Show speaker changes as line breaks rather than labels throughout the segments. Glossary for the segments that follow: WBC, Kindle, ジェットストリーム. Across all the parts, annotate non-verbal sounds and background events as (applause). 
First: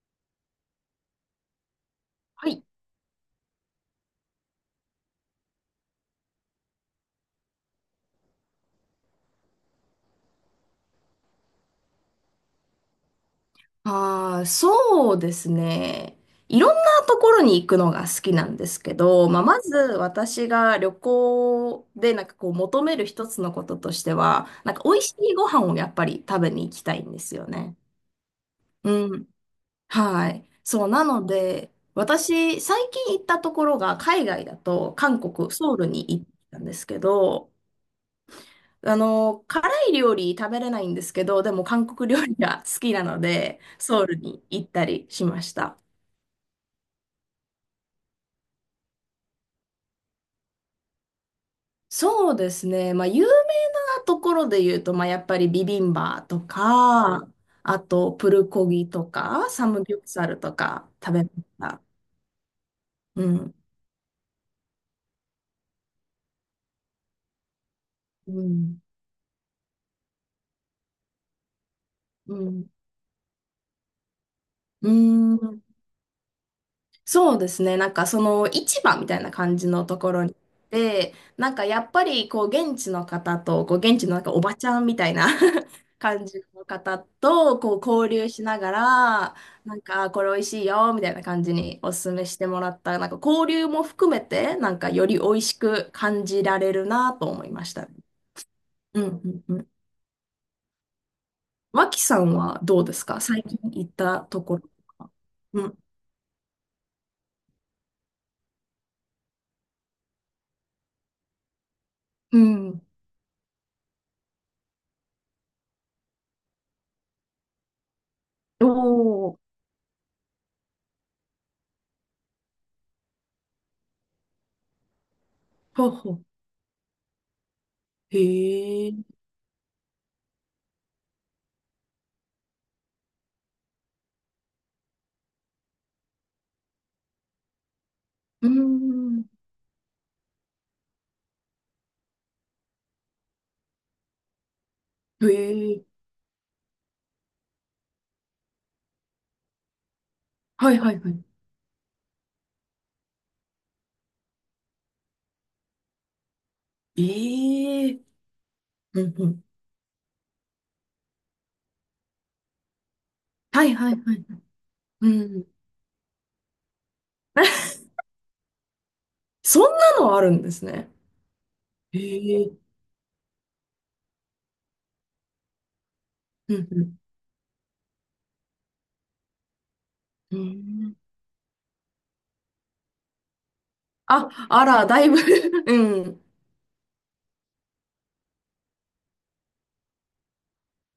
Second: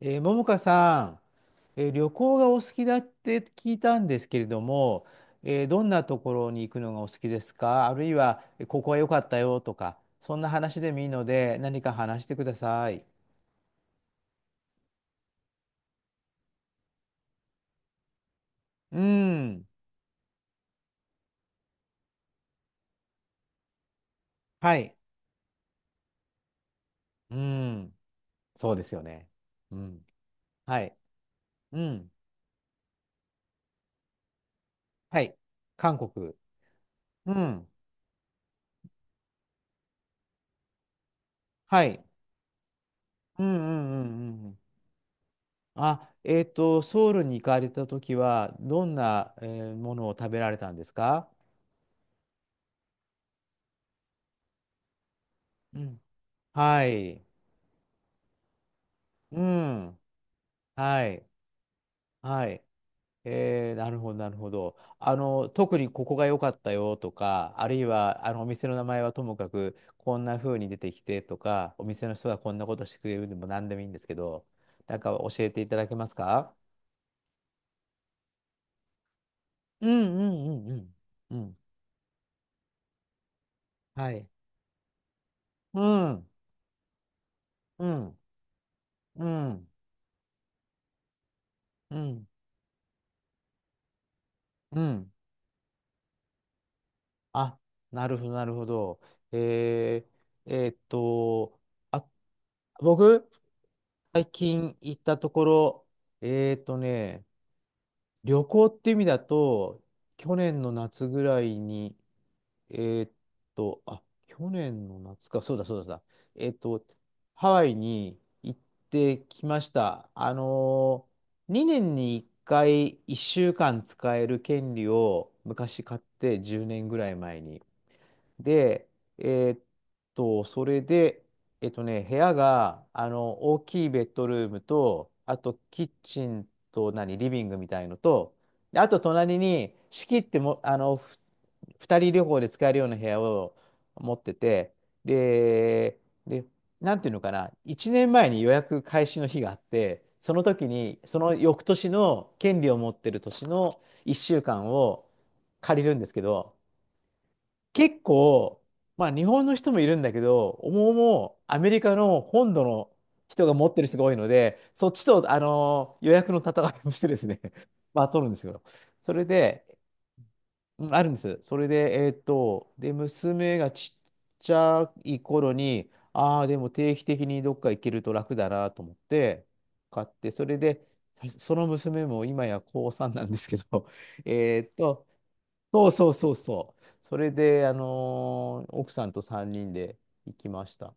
ももかさん、旅行が
は
お
い。
好きだって聞いたんですけれども、どんなところに行くのがお好きですか？あるいは、ここは良かったよとか、そんな話でもいいので、何か話してください。
ああ、そうですね。いろんなところに行くのが好きなんですけ
う
ど、まあ、ま
ん。
ず私が旅行でなんかこう求める一つのこととしては、なん
は
か美
い。
味しいご飯をやっぱり食べに行きたいんです
う
よね。
ん。そうですよ
う
ね。
ん。
うん。
はい。
は
そう、
い。
なので、
うん。
私、最近行ったところが海外だと
は
韓
い。
国、ソウル
韓
に行っ
国。
たんですけ
う
ど、
ん。
あの、辛い料理食べれないんですけど、でも
は
韓
い。
国料理が好きなの
うんう
で、
ん
ソ
う
ウルに
んうん。
行ったりしました。
あ、ソウルに行かれたときは、どんな、ものを食べられたんですか？
そうですね。まあ、有名なところで言うと、まあ、やっぱりビ
う
ビン
ん。
バと
はい。
か、あと、プルコギと
う
か、サムギ
ん。
ョプサルとか
は
食べ
い。
ました。
はい。
うん。
えー、なるほど、なるほど。あの、特にここが良かったよとか、あるいは、あ
う
の、お店の
ん。
名前はともかく、こんな風に出てきてとか、お店の人
う
がこんな
ん。
ことしてくれるでも何でもいいんですけど、
う
なんか教えて
ん。
いただけますか？
そうですね。なんかその市場みたいな感じの
うん
とこ
う
ろに行
ん
っ
うんうん。
て、
う
なん
ん。
かやっぱりこう現地の方と、こう現地
は
のなん
い。
かおばちゃんみたいな (laughs)
うん。
感じの方とこ
う
う交
ん。
流しなが
う
ら、
ん。
なんかこれ美味しいよみたいな感じにお
う
勧め
ん。
してもらった、なんか交流も含めて、なん
う
かよ
ん。
り美味しく感じられるなと思い
あ、
ましたね。
なるほど、なるほど。
うんうんうん。
えー、えーっと、
脇
あ、
さんはどうですか、
僕、
最近行った
最
ところと
近行っ
か。
たとこ
うん。
ろ、えーとね、旅行って意味だと、去年の夏ぐらいに、
う
え
ん。
ーと、あ、去年の夏か、そうだそうだそうだ、えーと、ハワイに行っ
お
て
ー。
きました。あのー、2年に1回1週間使える権利を昔
ほう
買っ
ほう。
て10年ぐらい前に。
へ
で、
え。
えーっそれで、えっとね、部屋が、あの、大きいベッドルームと、あと、キッチンと、何、リビングみたいのと、
うー
であと、
ん。
隣に、仕切っても、あの、二人旅行で使えるような部屋を持ってて、
へえ。
で、で、なんていうのかな、1年前に予約開始の日があって、その時
はいは
に、
いは
そ
い。
の翌年の権利を持ってる年の1週間を借りるんですけど、
え
結
え。
構、ま
う
あ
ん
日
うん。
本の人もいるんだけど、思うもアメリカの本土の人が
は
持っ
い
てる
はい
人が多
は
い
い。
ので、そっち
う
と、あ
ん。
の予約の戦いをしてですね、
(laughs)
(laughs) まあ取るんですよ。それ
そん
で、
なのあるんです
う
ね。
んあるんです。それ
へ
で、
え。
娘がちっちゃい頃に、ああ、
う
でも定
ん
期的にどっか行けると楽だなと思って、買って、
うん。
それで、
うん。
その娘も今や高3なんですけど、(laughs)
あ、あ
えっ
ら、だ
と、
いぶ (laughs)
そう
う
そう
ん。
そうそう。それで、あのー奥さんと3人で行きました。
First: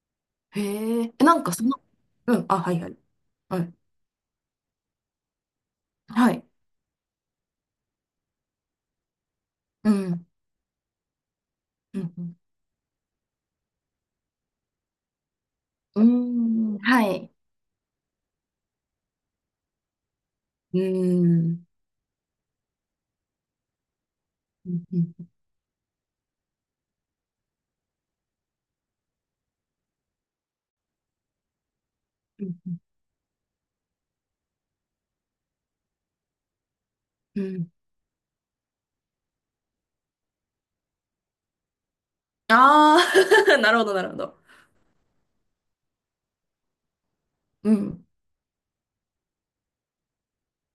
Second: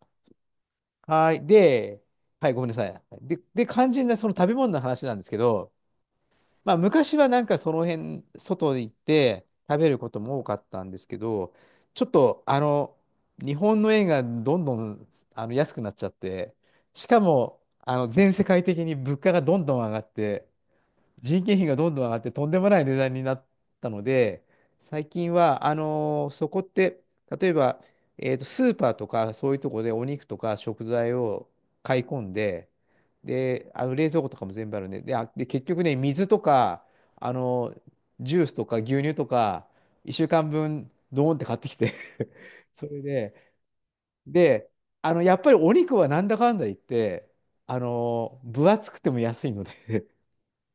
へえ。え、
は
な
い。
んかその、
で、
うん。
はい、
あ、
ごめん
は
な
い
さ
はい。
い。で、
は
で、
い。
肝心なその食べ物の話なんですけど、
はい。
まあ、昔はなんかその辺、外で行って食べ
う
ること
ん。
も多かったんですけど、
う
ちょっ
ん
と、あの、日本の円がどんどんあの安くなっ
う
ちゃって、
ん。うーん。は
しか
い。
も、あの、全世界的に物価がどんどん上がって、
うー
人件費
ん。
がどんどん上がってとんでもない値段になったので、
うんう
最
ん
近は、あのーそこって、例えば、スーパーとかそういうところでお肉とか食材を買い込ん
う
で、
ん
で、あの冷蔵庫とかも全部あるんで、で、あ、で、結局ね、水とか、あ
うん。
のージュースとか牛乳とか、1週間分、ドーンって買ってきて、 (laughs) そ
あ
れで、
あー (laughs) なるほどなるほど。
で、あの、やっぱりお肉はなんだかんだ言って、
う
あ
ん。
のー分厚くても安いので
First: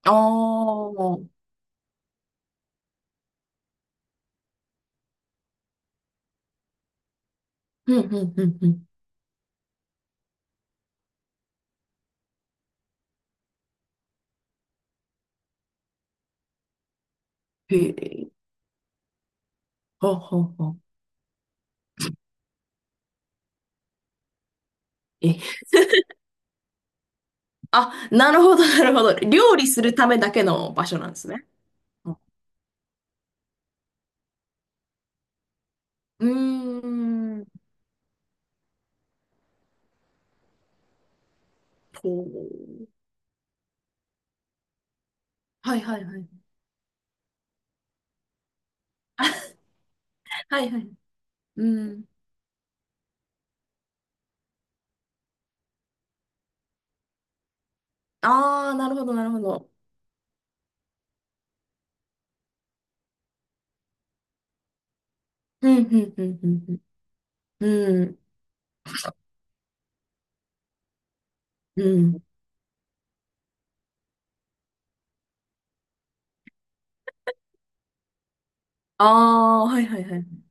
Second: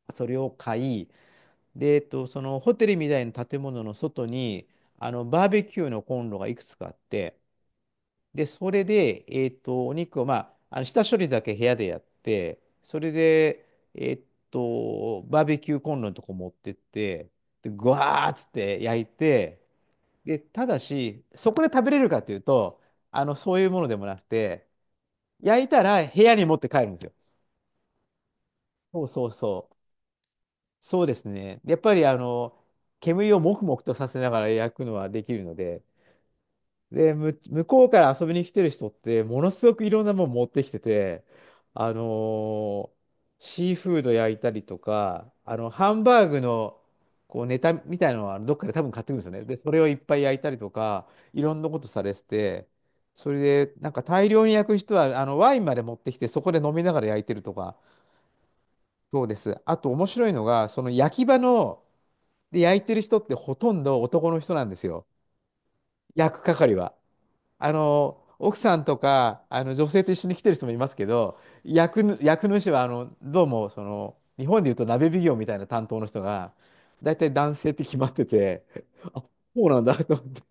あ
それを買い、
あ。うん
で、そのホテルみたいな建物の外に、あの、バーベキューのコンロがいくつかあって、
うんうん
で、
う
それ
ん。
で、お肉を、まあ、あの下処理だけ部屋でやって、それで、えっバーベキューコンロのとこ持ってって、で、
へ
ぐわ
え。
ーっつって焼いて、
ほう
で、
ほう
た
ほ
だ
う。
し、そこで食べれるかというと、あの、そういうものでもなくて、
え、
焼いたら部屋に持って帰るんですよ。
あ、なるほど、なる
そ
ほ
う
ど。
そう
料理
そう。
するためだけの場所
そう
なん
で
で
す
すね。
ね。やっぱり
う
あ
ん、
の、煙をもくもくとさせながら焼くのはできるので、
うー
で、向
ん。
こうから遊びに来てる人って、ものすごくいろんなもの持ってきてて、あ
ほう。
のーシーフード焼いたりとか、あの、
はい
ハ
は
ン
いは
バー
い。
グのこうネタみたいなのはどっかで多分買ってくるんですよね。で、
(laughs)
それをいっぱい焼いたり
は
と
いはい。
か、いろん
う
なことさ
ん。
れてて、それで、なんか大量に焼く人は、あの、ワインまで持ってきて、そこで飲みながら焼いてるとか、
ああ、なるほど、
そ
な
う
る
で
ほ
す。
ど。
あと面白いのが、その焼き場の、で、焼いてる人ってほとんど男の人なんですよ。
うん、うん、う
焼く係
ん、
は。
う
あ
ん。う
の、
ん、
奥さんとか、あの、女性と一緒に来てる人もいますけど、
うん。うん、
焼く主は、あの、どうも、その、日本でいうと鍋奉行みたいな担当の人が、大体男性って決まってて、
あ
(laughs) あ、
あ、
そうな
は
ん
い
だ
はい
と
は
思っ
い。
て。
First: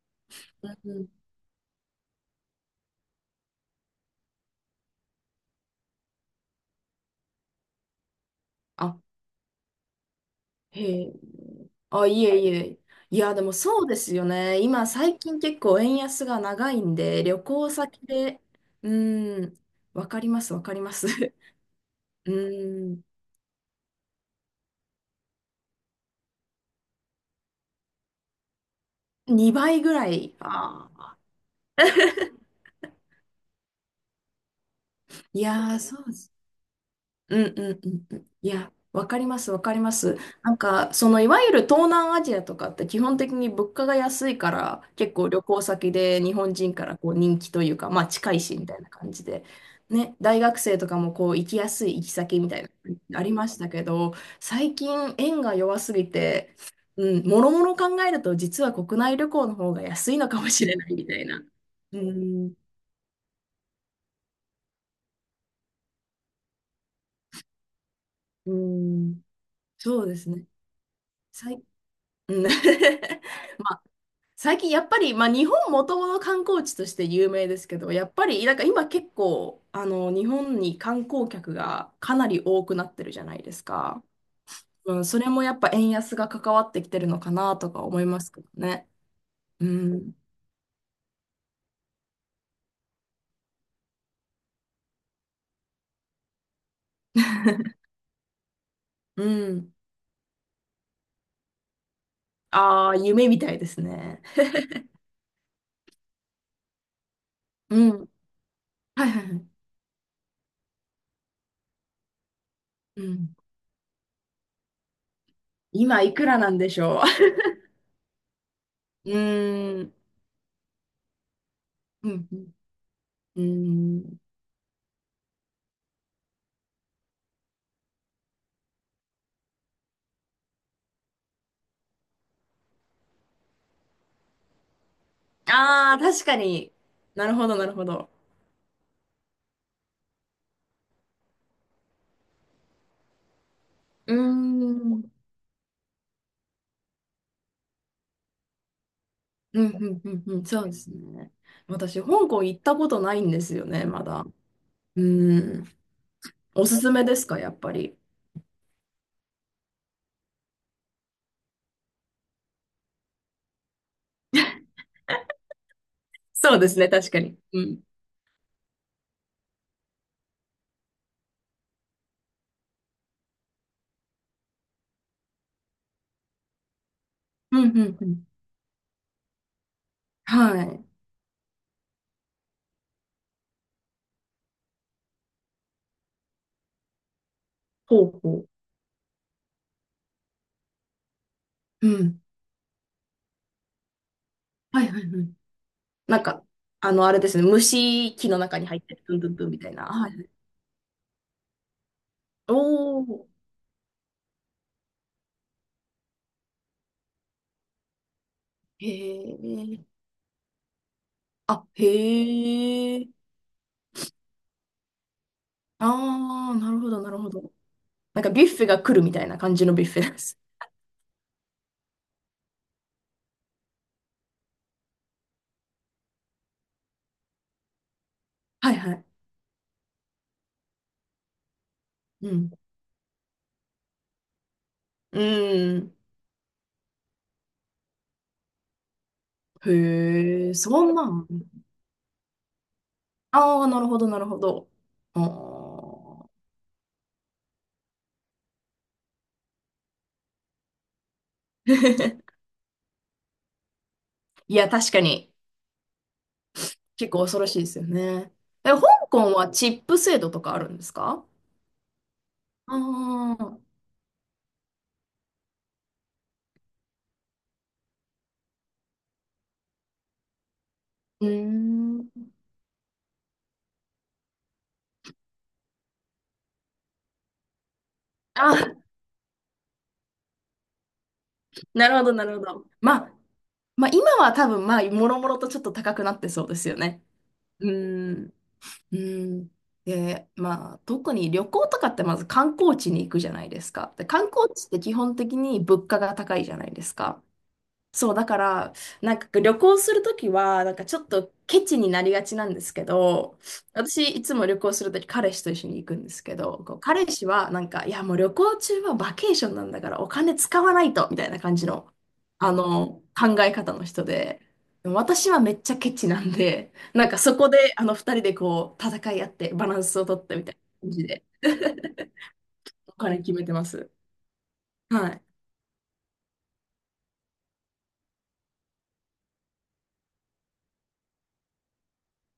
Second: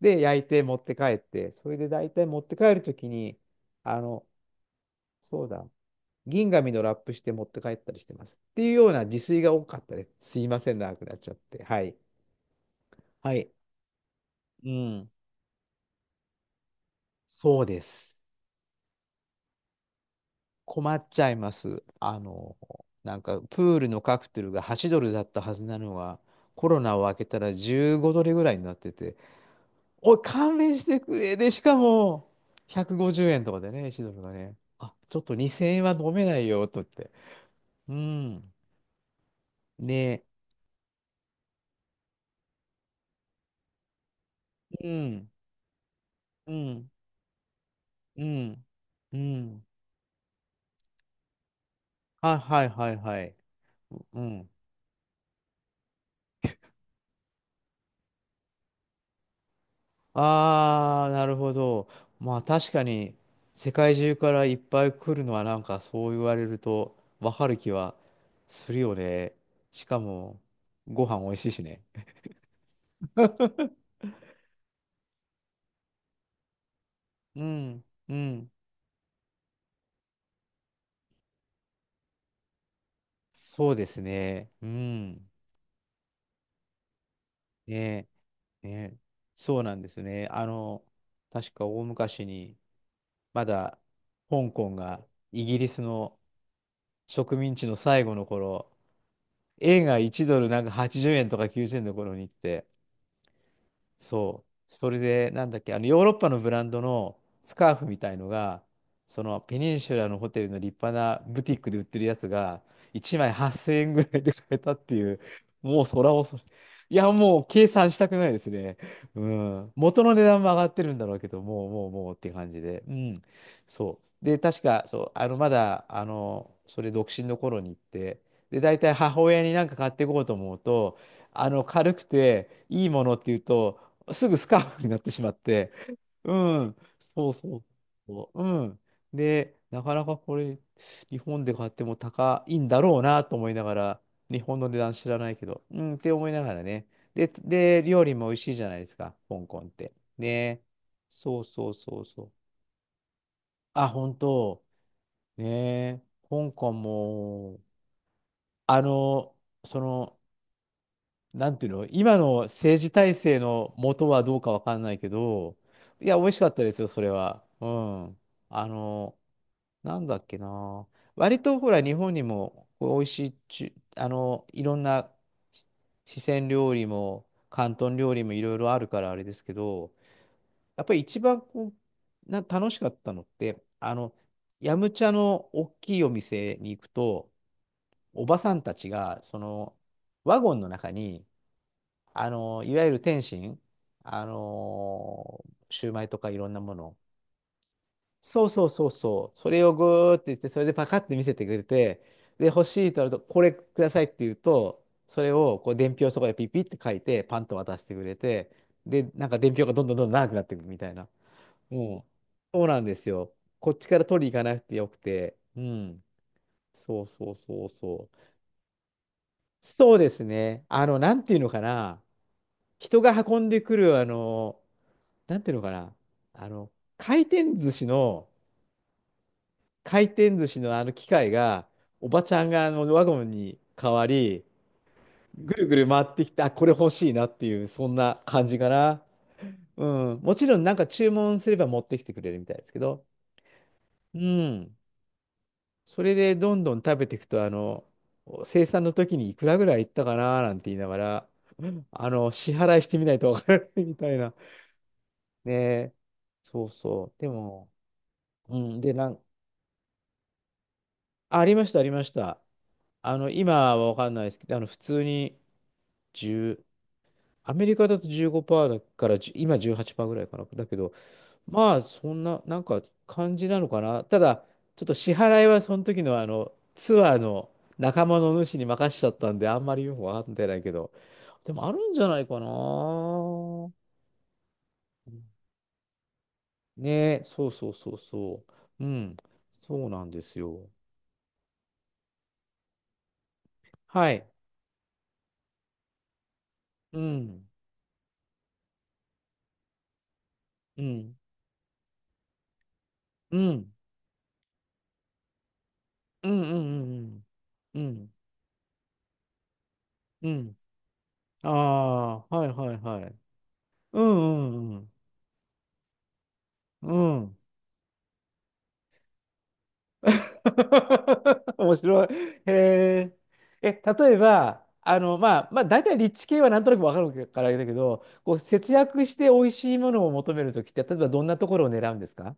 で、焼いて持っ
う
て帰
ん、
って、それで大体持って帰るときに、あの、そうだ、銀紙のラップして持って帰ったりしてます。っていうよう
あ、
な自炊が多かったです。すいません、長
へ
く
え。
なっちゃって。はい。
あ、いえいえ。い
は
や、で
い。
もそうですよね。
う
今、
ん。
最近結構円安が長いんで、旅
そう
行
で
先
す。
で、うん、わかります、わかりま
困っ
す。
ちゃ
(laughs)
います。あ
う
の、
ーん、
なんかプールのカクテルが8ドルだったはずなのが、コロナを明けたら15ドルぐらいになってて、
2倍ぐら
おい、
い、
勘弁し
あ
て
あ、
くれ。で、しかも、150円とかでね、1ドルがね、あ、ちょっと
い
2000
やー、
円は
そう
飲
で
め
す。
ないよ、と言って。
うんうんう
う
んうん。い
ん。
や、わかります、わかります。
ね
なんか、その、いわゆる東南アジアとかって基本的に物価が安いから、
え、う
結構
ん、
旅行先で日
う
本人か
ん、
らこう人気というか、まあ
う
近いし
ん、
みたいな感
う
じで、
ん。
ね、大学生とかもこう行きやすい行き
はい
先みたい
はいはい
な、
は
あり
い。
ましたけど、
うん。
最近円が弱すぎて、うん、もろもろ考えると実は国内旅行の方が安いのかもしれない
あ
み
あ、
た
な
い
る
な。
ほど。
う
まあ
ん、
確かに世界中からいっぱい来るのはなんかそう言われるとわかる気は
う
するよ
ん、
ね。しか
そうです
も
ね。
ご飯美味しい
最、
しね。
うん。 (laughs) まあ、最近やっぱり、まあ、日本もともと観光地として有
う
名ですけ
ん、
ど、やっ
う
ぱり
ん。
なんか今結構あの日本に観光客がかなり多くなってるじゃないです
そうです
か。
ね。う
うん、それ
ん。
もやっぱ円安が関わってきてるのかなとか思い
ね
ますけど
えね
ね。
えそう
う
なんです
ん、
ね。あの、確か大昔にまだ香港がイギリスの植民地の最後の頃、
うん。
円が1ドルなんか80円とか90円の頃に行って、
ああ、夢みたいですね。
そう。それで、なんだっけ、あの、ヨーロッパのブランドのスカーフ
う
み
ん。
たいのが、
はいは
そ
いは
の
い。
ペニンシュラのホテルの立派なブティックで売ってるやつが、
う
1枚
ん、
8000円ぐらいで買えたっていう、もう
今
空
いく
恐
ら
れ。
なんでし
い
ょ
や、もう計算したくないですね。
う。(laughs) う
うん。
ーん。
元の値段も上がってるんだろうけど、もう、もう、
う
もうっ
ん。
て感じで。うん。
う
そ
ん。うーん、
う。で、確か、そう、あの、まだ、あの、それ独身の頃に行って、で、大体母親になんか買っていこうと思うと、あの、軽くて、いいものっていうと、すぐスカーフになってしまって、
ああ、確
う
かに。
ん、
な
そう
るほど、
そう
なるほど。
そう、うん。で、なかなかこれ、日本で買っても高いんだろうなと思いながら、
うー
日本
ん。
の値段
う
知
ん、
らないけど、うん、って思いながらね。で、で、料理も美味しいじゃないですか、香港
うん、
って。
うん、うん。そ
ね。
うですね。
そうそうそ
私、
う
香
そう。
港行ったことないんですよね、
あ、
ま
本
だ。
当。
う
ね
ーん。
え。香
お
港
すすめですか、やっ
も、
ぱり。
あの、その、なんていうの、今の政治体制の元はどうかわかんないけど、いや、美味しかっ
そう
た
で
で
す
すよ、
ね、
それ
確かに。
は。
う
う
ん。
ん。あの、なんだっけな。割とほら、日本にもこう美味しいいろんなし四川料理も、
うん、う
広東
ん、う
料理
ん。
もいろいろあるからあれですけど、
は
やっ
い。
ぱり一番こう、楽しかったのって、ヤムチャの大きいお店に行くと、
ほう
おば
ほ
さんたちが、ワゴンの中に、
う。うん。
いわゆる点心、あ
はい、はい、はい。
の、シューマイ
な
と
ん
かい
か、
ろんなも
あ
の。
の、あれですね、虫木の
そう
中
そ
に
う
入っ
そう
てる、ドゥンドゥ
そ
ン
う。
ドゥ
そ
ンみ
れ
た
を
い
ぐ
な。は
ーって
い。
言って、それでパカって見せてくれて、で、
お
欲しいとなると、
お。
これくださいって言うと、それをこう伝票をそこでピピって書いて、パンと渡してくれて、
へ
で、なんか伝票がど
え。
んどんどんどん長くなっていくみたいな。
あ、
うん。そうなんで
へえ。
すよ。こっちから取りに行かなくてよくて。うん。
ああ、なるほど、
そう
なるほ
そう
ど。
そうそう。
なんかビュッフェが来るみたいな感じのビュッ
そう
フ
で
ェで
す
す。
ね。なんていうのかな。人が運んでくる、なんていうのかな、あの、回転寿司の、
はいはい。
回転寿司のあの機械が、おば
う
ちゃん
ん。
があのワゴンに変わり、
う
ぐるぐる
ん。
回ってきて、あ、これ欲しいなっていう、そんな感じかな。うん。もち
へえ、
ろんなん
そ
か
んな
注
ん。
文すれば持ってきてくれるみたいですけど、
ああ、なるほど、
う
なるほど。
ん。
あ
それ
ー。
でどんどん食べていくと、生産の時にいくらぐらいいったかななんて言いながら、
(laughs)
支払いしてみないとわからないみたいな。
いや、確かに、
ねえ。そうそ
結
う。
構
で
恐ろしいで
も、
すよね。
う
え、香
ん。で、
港はチップ制度とかあるんですか。
ありました、ありました。
あ
今
あ
はわかんないですけど、普通に10、アメリカだと15%だから10、じゅう、今18%ぐらいかな。だけど、
ー、う
まあ、そ
ー
ん
ん。
な、なんか感じなのかな。ただ、ちょっと支払いはその時のツアーの仲間の主に
あ、
任しちゃったんで、あんまりよくわかってないけど、でもあ
な
るん
る
じ
ほ
ゃ
ど、
な
な
い
る
か
ほ
な。
ど。まあ、まあ、今は多分、まあ、もろもろとちょっと高くなってそうですよね。
ねえ、そう
う
そうそう
ーん。
そう。う
う
ん、
ん。
そうなんで
で、
すよ。
まあ、特に旅行とかってまず観光地に行くじゃないですか。で、
はい。
観光地って基本的に物価が高いじゃないです
う
か。
ん、
そう、だから、なんか旅行するときは、なん
う
かちょっ
ん、
とケチになりがちなんですけ
う
ど、
ん。
私いつも旅行するとき彼氏と一緒に行くんです
う
け
んう
ど、こう彼
ん
氏はなん
うんう
か、
ん。う
いや
ん。
もう旅行中はバケーションなんだからお
う
金
ん。
使わないと、みたいな
あ
感じの、
あ、はい
あ
はい
の、
はい。
考え方の
う
人で、
んう
で
ん
も私はめっちゃケチなんで、
う
なん
ん。
か
う
そ
ん。
こであの二人でこう戦い合ってバランスを取ってみたいな感じで、
(laughs) 面
(laughs)
白い。へ
お
え。
金決めてま
え、
す。
例えば、
はい。
まあ、まあ、大体立地系はなんとなくわかるからあれだけど、こう、節約して美味しいものを求めるときって、例えばどんなところを狙うんですか？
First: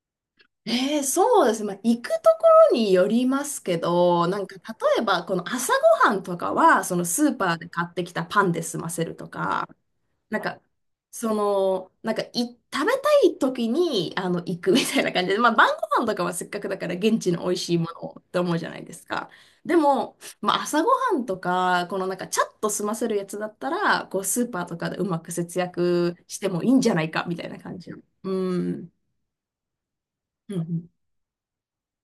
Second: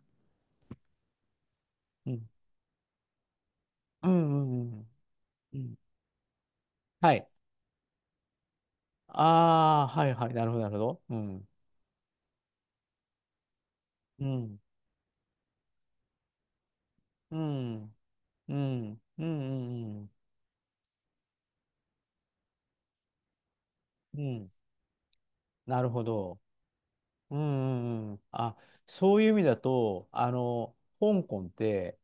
そうですね。まあ、行く
う
と
ん。
ころによりますけ
うん
ど、な
う
んか
んうん
例えばこの
う
朝
ん。
ごはんとかは、その
はい。
スーパーで買ってきたパンで済ませるとか、
ああ、はいはい。
なん
なるほ
か、
ど、なるほど。う
そ
ん。
の、なんかい、食べたい時に
う
あの行
ん。
くみたいな感じで、まあ晩ご飯とかはせっかくだから現地
う
の美味しいも
ん。
のをって思
う
うじゃないで
ん。
す
うん。う
か。で
ん。
も、まあ朝ごはんとか、このなんかチャッと済ませるやつだったら、
う
こ
ん。
う
う
スー
ん。
パーとかでうまく節
なるほ
約し
ど。
てもいいんじゃないかみ
うんう
たいな感じの。
んうん。
う
あ、
ん。
そういう意味だと、
うんうん。
香港って、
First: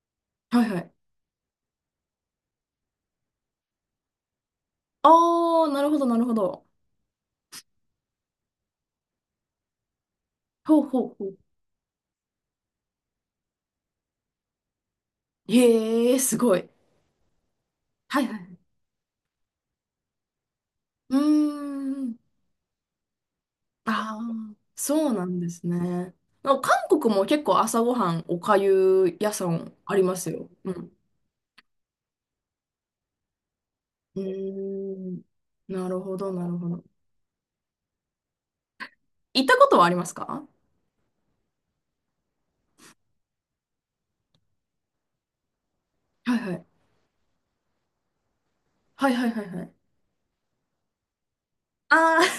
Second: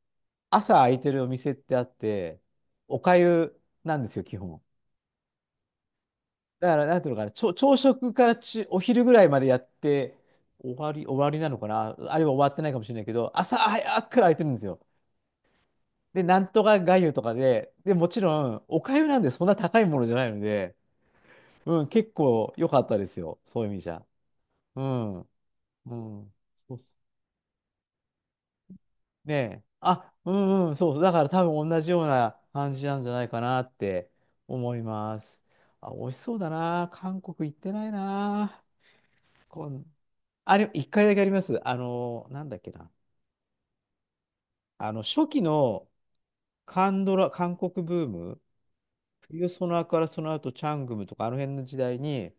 はい
朝
は
空
い。
いてるお店ってあって、お粥なんですよ、基本。
ああ、なるほど、なるほど。
だから、なんていうのかな、朝食からお昼ぐらいまでやって、
ほうほ
終
うほ
わ
う。
りなのかな、あるいは終わってないかもしれないけど、朝早くから空いてるんですよ。
へえ、
で、
す
なん
ご
と
い。
か粥とかで、で、もち
はいは
ろ
い。
ん、お粥なんでそんな高いものじゃないので、
うー
うん、結
ん。
構良かったですよ、そういう意味じゃ。
ああ、
う
そう
ん、
なんです
う
ね。
ん。
なんか
そう、
韓国も結構朝ごはん、おかゆ
ね
屋さ
え。
んあり
あ、
ます
う
よ。
んう
う
ん、そ
ん。
うそう。だから多分同じような感じなんじゃないかなって
う
思い
ー
ま
ん。
す。
な
あ、
る
美味し
ほど、
そう
な
だ
るほど。
な。韓国行ってないな。
行ったこ
こ
と
ん
はありますか。
あれ、一回だけあります。なんだっけな。初期の
はいはい。
韓ドラ、韓国ブーム、
はいはいはい
冬
は
ソ
い。
ナからその後、チャングムとか、あの辺の時代
ああ、
に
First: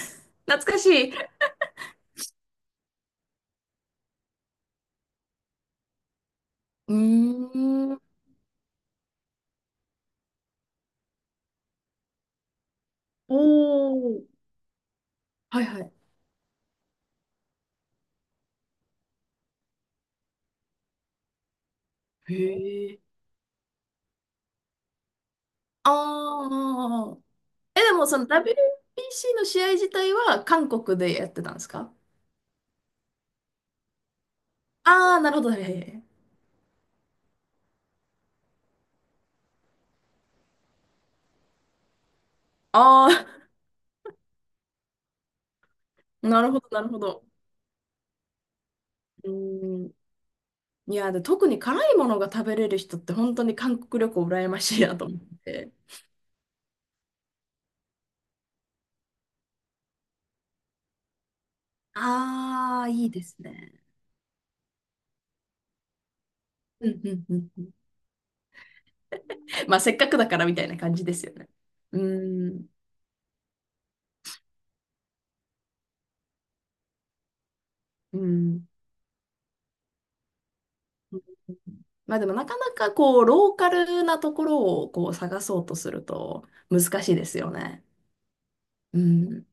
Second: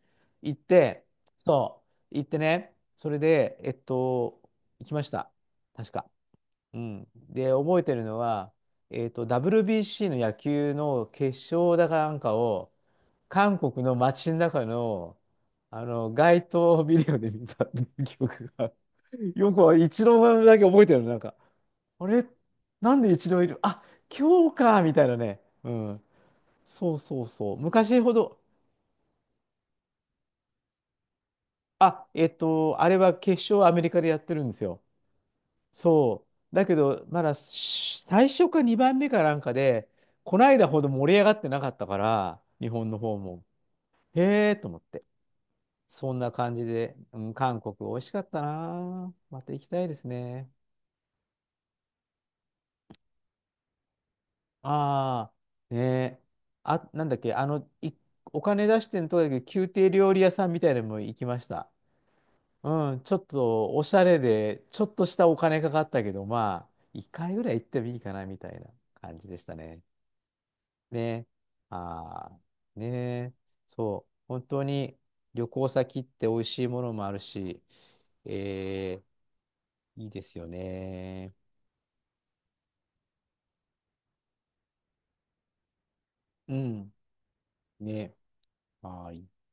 (laughs)
行っ
懐かし
て、
い。
そ行ってね、それで、行きました。確か。う
う
ん。
ー
で、覚えて
ん。
るのは、WBC の野球の決勝だかなんかを、
お
韓国の街の
ー。
中の、
はいはい。
街頭ビデオで見たっていう記憶が、(laughs) よく一郎だけ覚えてるの、なんか、あれ、
へ
な
え。
んで一郎いるあ、今日か、みたいなね。うん。
あ
そう
あ。
そうそう。
え、で
昔
も
ほ
その
ど、
WBC の試合自体は韓国でやってたんですか。
あ、あれは決勝アメリカでやってるんですよ。
ああー、なるほど。はいはいはい。
そう。だけど、まだし最初か2番目かなんかで、こないだほど盛り上がってなかったから、日本の方
あ
も。へえと思って。そん
あ、
な
なる
感
ほ
じ
ど、なる
で、
ほ
う
ど。
ん、韓国美味しかったな。
う
また行き
ー
たい
ん。
ですね。
いや、で、特に辛いものが食べれる人って本当に韓国旅行羨ましいなと思っ
あ
て。
あ、ねえ。あ、なんだっけ、お金出してんとこだけど、宮廷料理屋さんみたいなのも行きました。
ああ、
うん、
いい
ちょ
で
っ
す
と
ね。
おしゃれで、ちょっとしたお金かかったけど、まあ、
うん
1
うんう
回ぐ
ん
らい
う
行っ
ん。
てもいいかなみたいな感じでした
まあ、
ね。
せっかくだからみたいな感じです
ね。
よね。う
ああ、
ーん。
ねえ。そう。本当に旅行先って美味しいものもあるし、
うん。
えーいいですよね。
まあでもなかなかこう、ローカルなところをこう探そうとすると
うん。
難しいですよね。
ね。
う
はい。
ん。